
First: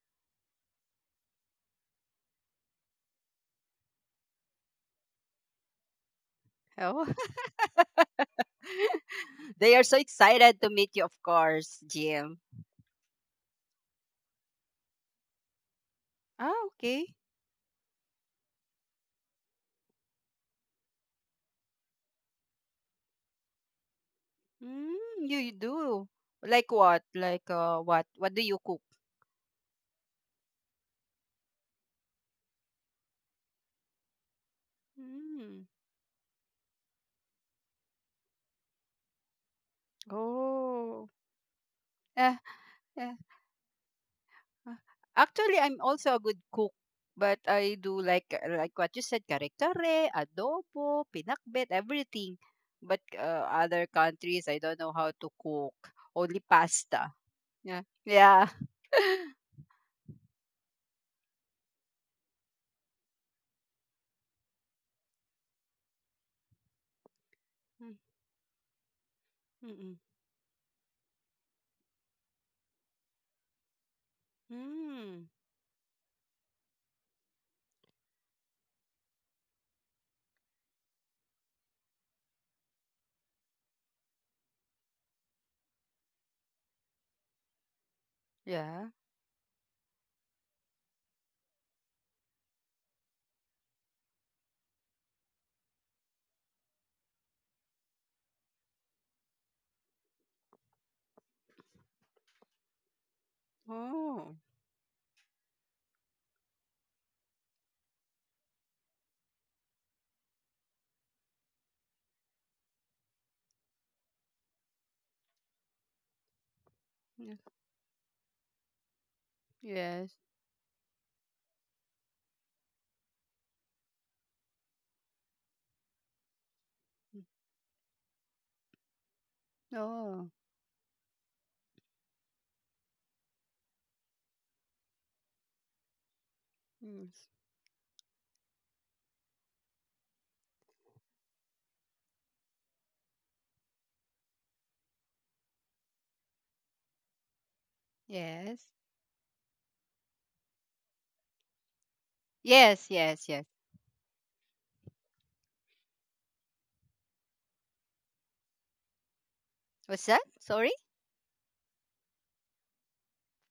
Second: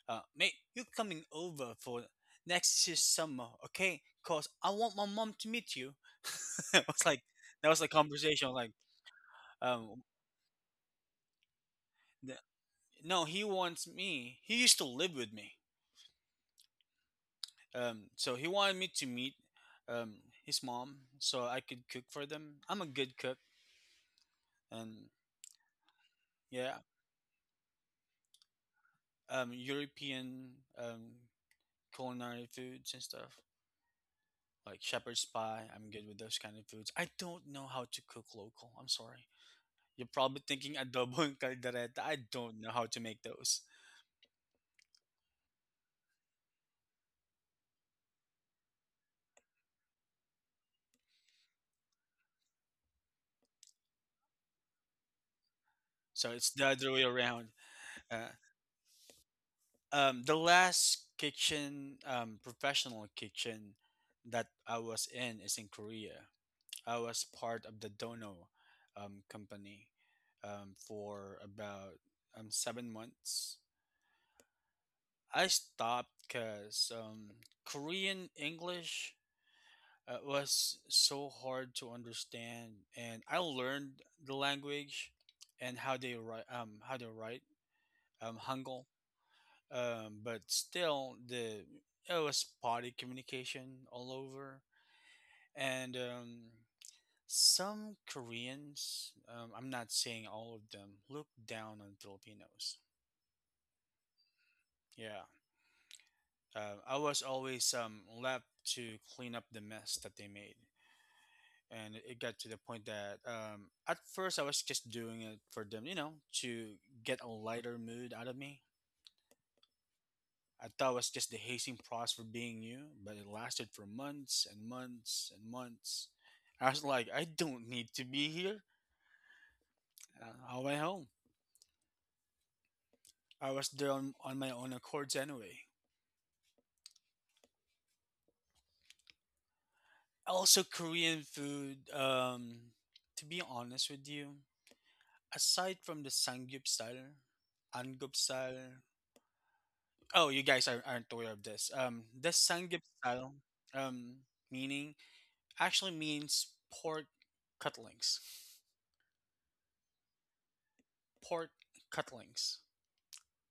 Speaker 1: mate, you're coming over for next year's summer, okay? Cause I want my mom to meet you. [laughs] It was
Speaker 2: Oh.
Speaker 1: like that was the conversation. Like,
Speaker 2: [laughs] They are so
Speaker 1: um,
Speaker 2: excited to meet you, of course,
Speaker 1: th-
Speaker 2: Jim.
Speaker 1: no, he wants me. He used to live with me.
Speaker 2: Ah, okay.
Speaker 1: So he wanted me to meet um his mom so I could cook for them. I'm a good cook,
Speaker 2: Mm,
Speaker 1: and
Speaker 2: you do. Like
Speaker 1: yeah,
Speaker 2: what? Like what? What do you cook?
Speaker 1: European um culinary foods and stuff like shepherd's pie.
Speaker 2: Mm.
Speaker 1: I'm good with those kind of foods. I don't know how to cook local. I'm sorry. You're probably thinking
Speaker 2: Oh.
Speaker 1: adobo and caldereta. [laughs] I
Speaker 2: Ah.
Speaker 1: don't know how to make those.
Speaker 2: Ah, actually, I'm also a good cook, but I do like what you said, kare-kare, adobo, pinakbet, everything. But other countries, I don't know how to cook.
Speaker 1: So
Speaker 2: Only
Speaker 1: it's the other way
Speaker 2: pasta.
Speaker 1: around.
Speaker 2: Yeah.
Speaker 1: Uh,
Speaker 2: Yeah. [laughs]
Speaker 1: the last kitchen, professional kitchen that I was in is in Korea. I was part of the
Speaker 2: Mm.
Speaker 1: Dono company
Speaker 2: Mm-mm.
Speaker 1: for about 7 months.
Speaker 2: Mm. Mm.
Speaker 1: I stopped because Korean English was so hard to understand, and I learned the language and how they write,
Speaker 2: Yeah.
Speaker 1: Hangul. But still, the it was potty communication all over, and some Koreans, I'm not saying all of them, look down on Filipinos.
Speaker 2: Oh.
Speaker 1: Yeah, I was always left to clean up the mess that they made, and it got to the point that at first I was just doing it for them, you know, to get a
Speaker 2: y-
Speaker 1: lighter mood out of me.
Speaker 2: Yes.
Speaker 1: I thought it was just the hazing process for being new, but it lasted for months and months and months. I was like, I
Speaker 2: Mm.
Speaker 1: don't need to be here.
Speaker 2: Oh.
Speaker 1: I went home. I was there on my own accords anyway.
Speaker 2: Mm.
Speaker 1: Also, Korean food, to be honest with you, aside from the Sangyup style, Angup
Speaker 2: Yes.
Speaker 1: style, oh, you guys are, aren't aware of this. The Sangip
Speaker 2: Yes, yes,
Speaker 1: style,
Speaker 2: yes.
Speaker 1: um, meaning actually means pork cutlings.
Speaker 2: What's that? Sorry?
Speaker 1: Pork cutlings.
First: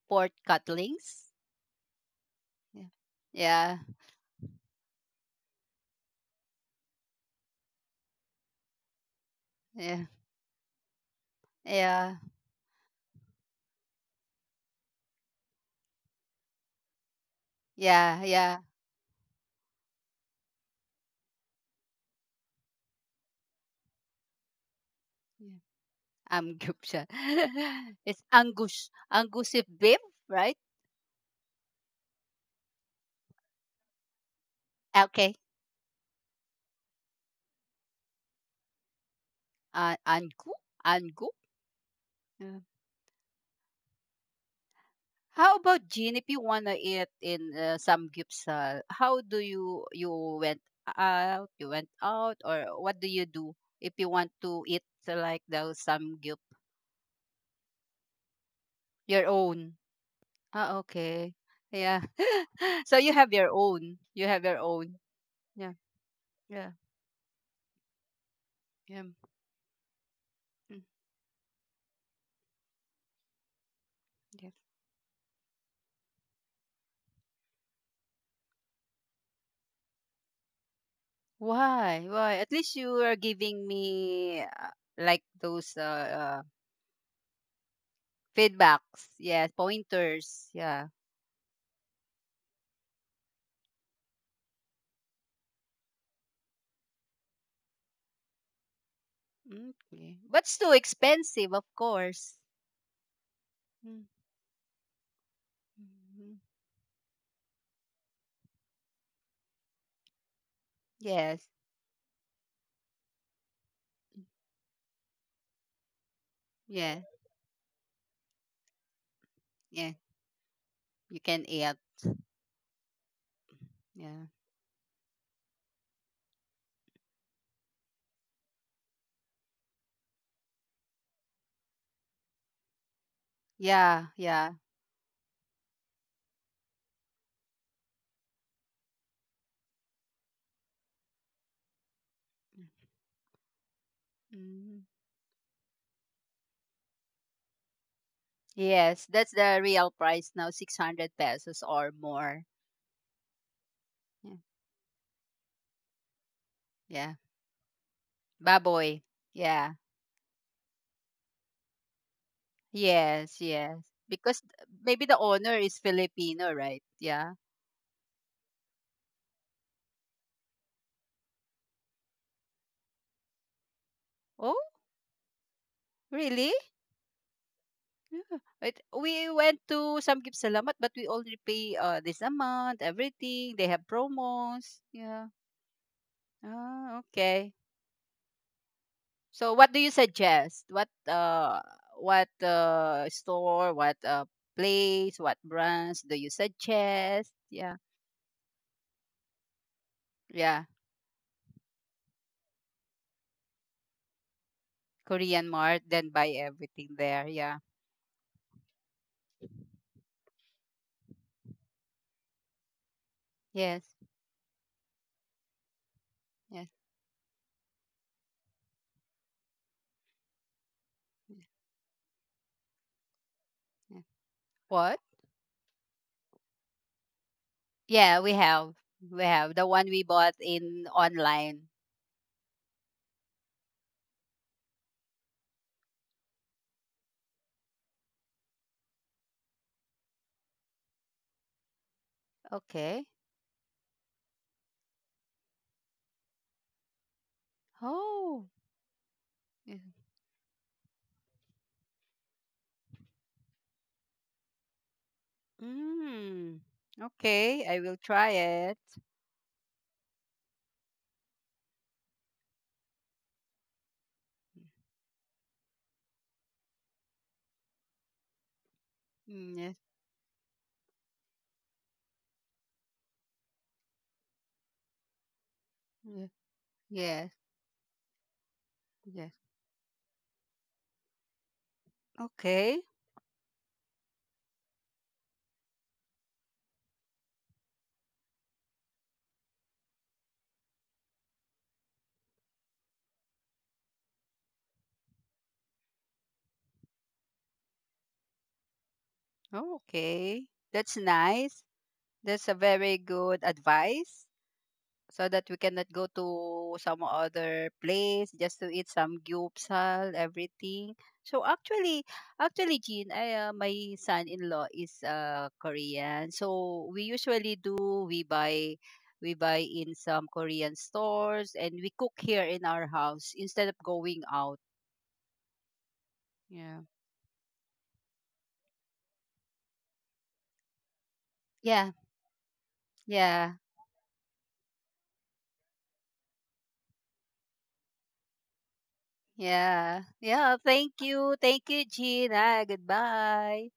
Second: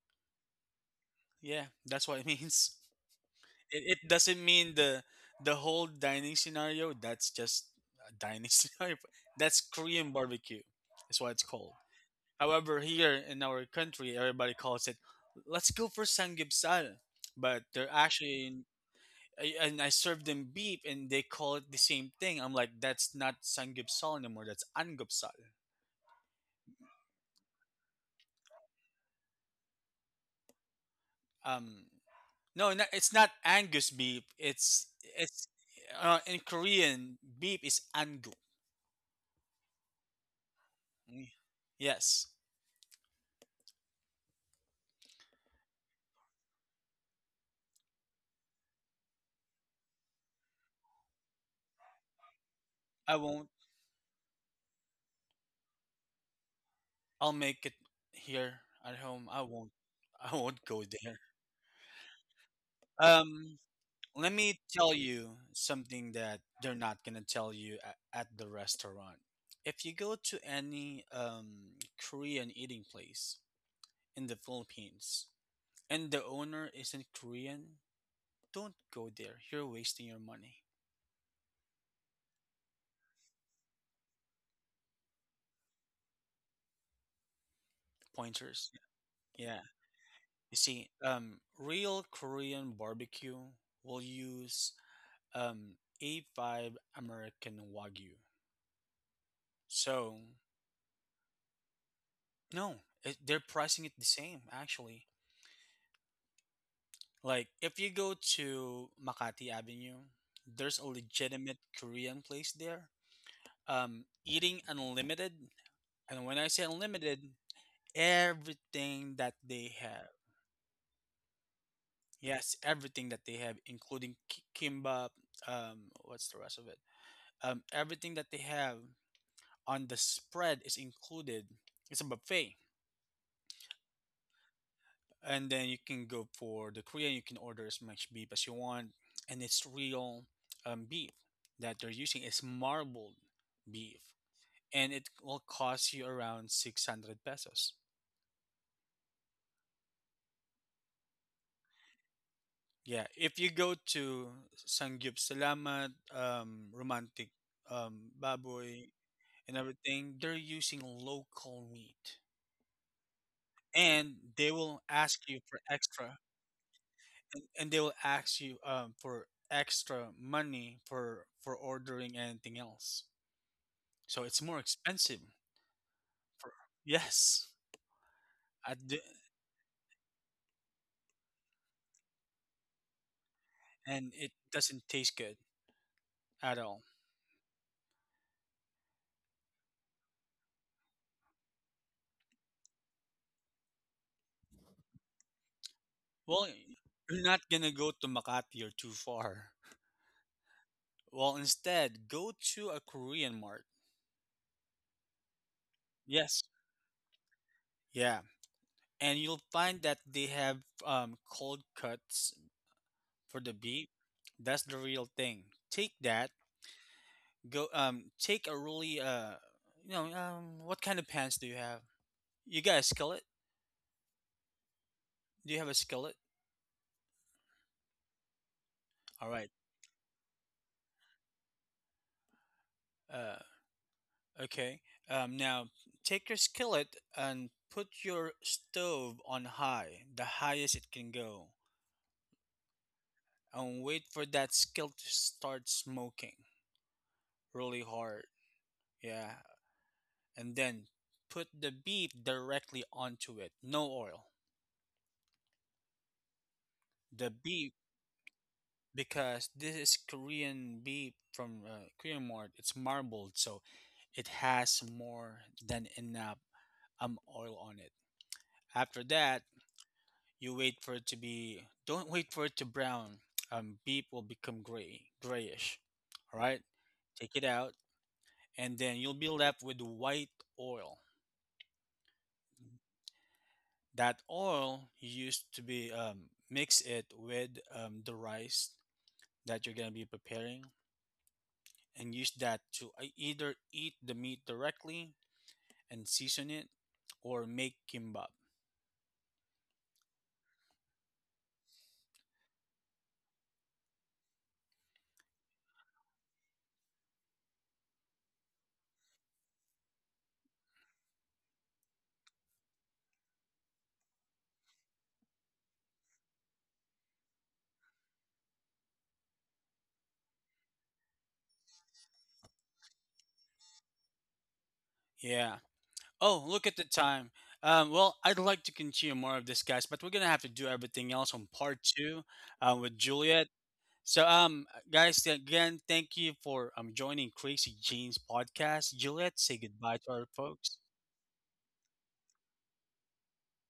Speaker 2: Pork cutlings?
Speaker 1: Yeah, that's what it [laughs] means.
Speaker 2: Yeah. Yeah.
Speaker 1: It doesn't mean the whole dining scenario. That's just a dining [laughs] scenario. That's
Speaker 2: Yeah.
Speaker 1: Korean barbecue. That's what it's called. However, here in our country, everybody calls it. Let's go for Sangip style, but they're
Speaker 2: Yeah. Yeah. Yeah.
Speaker 1: actually and I serve them beef and they call it the same thing. I'm like, that's not sangupsal anymore. That's angupsal.
Speaker 2: Yeah. Amguk siya. [laughs] It's Angus. Angus if beef, right?
Speaker 1: Um, no, it's not Angus beef.
Speaker 2: Okay.
Speaker 1: It's In Korean beef is angu.
Speaker 2: Angu?
Speaker 1: Mm,
Speaker 2: Angu?
Speaker 1: yes,
Speaker 2: Yeah. How about Jean? If you wanna eat in samgyeopsal, how do you went out? You went out, or what do
Speaker 1: I
Speaker 2: you
Speaker 1: won't.
Speaker 2: do if you want to eat like those some samgyup
Speaker 1: I'll make it here at home.
Speaker 2: your
Speaker 1: I won't.
Speaker 2: own?
Speaker 1: I won't go
Speaker 2: Ah,
Speaker 1: there.
Speaker 2: okay. Yeah. [laughs] So you have your
Speaker 1: Um,
Speaker 2: own. You
Speaker 1: Let
Speaker 2: have
Speaker 1: me
Speaker 2: your
Speaker 1: tell
Speaker 2: own.
Speaker 1: you
Speaker 2: Yeah.
Speaker 1: something that
Speaker 2: Yeah.
Speaker 1: they're not gonna tell you at the
Speaker 2: Yeah.
Speaker 1: restaurant. If you go to any Korean eating place in the
Speaker 2: Mm.
Speaker 1: Philippines and the owner isn't Korean, don't go there. You're wasting your money.
Speaker 2: Why? Why? At least you are giving me like those
Speaker 1: Pointers.
Speaker 2: feedbacks. Yes,
Speaker 1: Yeah.
Speaker 2: pointers.
Speaker 1: You
Speaker 2: Yeah.
Speaker 1: see, real Korean barbecue will use um, A5 American Wagyu.
Speaker 2: Okay.
Speaker 1: So,
Speaker 2: But it's too expensive, of course.
Speaker 1: no, it, they're pricing it
Speaker 2: Mm,
Speaker 1: the same, actually.
Speaker 2: mhm.
Speaker 1: Like if you go to Makati Avenue, there's a
Speaker 2: Yes.
Speaker 1: legitimate Korean place there. Eating unlimited, and when I say
Speaker 2: Yeah.
Speaker 1: unlimited, everything that they
Speaker 2: Yeah.
Speaker 1: have.
Speaker 2: You can eat.
Speaker 1: Yes, everything that they have, including
Speaker 2: Yeah.
Speaker 1: kimbap. What's the rest of it? Everything that they have on the spread is included. It's a buffet,
Speaker 2: Yeah. Yeah.
Speaker 1: and then you can go for the Korean. You can order as much beef as you want, and it's real beef that they're using. It's marbled beef,
Speaker 2: Mhm.
Speaker 1: and it will cost you around 600 pesos.
Speaker 2: Yes, that's the real price now, 600 pesos or more.
Speaker 1: Yeah, if you go to
Speaker 2: Yeah.
Speaker 1: Sangyup Salamat,
Speaker 2: Yeah.
Speaker 1: Romantic Baboy,
Speaker 2: Baboy.
Speaker 1: and
Speaker 2: Yeah.
Speaker 1: everything, they're using local meat,
Speaker 2: Yes, yes.
Speaker 1: and
Speaker 2: Because th-
Speaker 1: they will
Speaker 2: Maybe the
Speaker 1: ask you
Speaker 2: owner
Speaker 1: for
Speaker 2: is
Speaker 1: extra,
Speaker 2: Filipino, right? Yeah.
Speaker 1: and they will ask you for extra money for ordering anything else, so it's
Speaker 2: Oh,
Speaker 1: more expensive
Speaker 2: really?
Speaker 1: for yes.
Speaker 2: Yeah.
Speaker 1: I
Speaker 2: It,
Speaker 1: d-
Speaker 2: we went to Samgip Salamat, but we only pay this amount, everything. They have
Speaker 1: and it
Speaker 2: promos.
Speaker 1: doesn't taste
Speaker 2: Yeah.
Speaker 1: good at all.
Speaker 2: Ah, okay. So what do you suggest? What store, what place, what brands do you
Speaker 1: Well, you're
Speaker 2: suggest?
Speaker 1: not
Speaker 2: Yeah.
Speaker 1: gonna go to Makati or too far.
Speaker 2: Yeah.
Speaker 1: Well, instead go to a Korean mart.
Speaker 2: Korean Mart, then buy
Speaker 1: Yes,
Speaker 2: everything there. Yeah.
Speaker 1: yeah, and you'll find that they have cold cuts for the
Speaker 2: Yes.
Speaker 1: beef. That's the real thing. Take that.
Speaker 2: Yes.
Speaker 1: Go take a really what kind of pans do you have? You got a skillet?
Speaker 2: Yes. What?
Speaker 1: Do you have a skillet?
Speaker 2: Yeah, we have. We
Speaker 1: All
Speaker 2: have
Speaker 1: right.
Speaker 2: the one we bought in online.
Speaker 1: uh okay now take your skillet and put your stove on high, the highest it can go,
Speaker 2: Okay.
Speaker 1: and wait for that skillet to start smoking really hard,
Speaker 2: Oh.
Speaker 1: yeah, and then put the beef directly onto it, no oil,
Speaker 2: Mm.
Speaker 1: the
Speaker 2: Okay,
Speaker 1: beef,
Speaker 2: I will try it.
Speaker 1: because this is Korean beef from Korean Mart. It's marbled, so it has more than enough oil on it. After that,
Speaker 2: Mm,
Speaker 1: you wait for it to be. Don't wait for it to brown. Beef will become gray, grayish.
Speaker 2: yes, yes,
Speaker 1: All right,
Speaker 2: yes,
Speaker 1: take it out, and then you'll be
Speaker 2: yes.
Speaker 1: left with white oil.
Speaker 2: Okay,
Speaker 1: That oil you used to be mix it with the rice that you're gonna be preparing and use that to either eat the meat directly and season it or make kimbap.
Speaker 2: okay. That's nice. That's a very good advice. So that we cannot go to some other place just to eat some gyupsal, everything. So actually, Jean, my son-in-law is Korean. So we usually do we buy in some Korean stores and we cook here in our house instead of going out.
Speaker 1: Yeah. Oh, look
Speaker 2: Yeah.
Speaker 1: at the time. Well, I'd like to continue more of this, guys, but we're gonna have to do everything else on part
Speaker 2: Yeah.
Speaker 1: two with
Speaker 2: Yeah.
Speaker 1: Juliet. So, guys, again, thank you for joining Crazy Jeans podcast. Juliet, say
Speaker 2: Yeah.
Speaker 1: goodbye to our
Speaker 2: Yeah.
Speaker 1: folks.
Speaker 2: Thank you. Thank you, Jean. Ah, goodbye.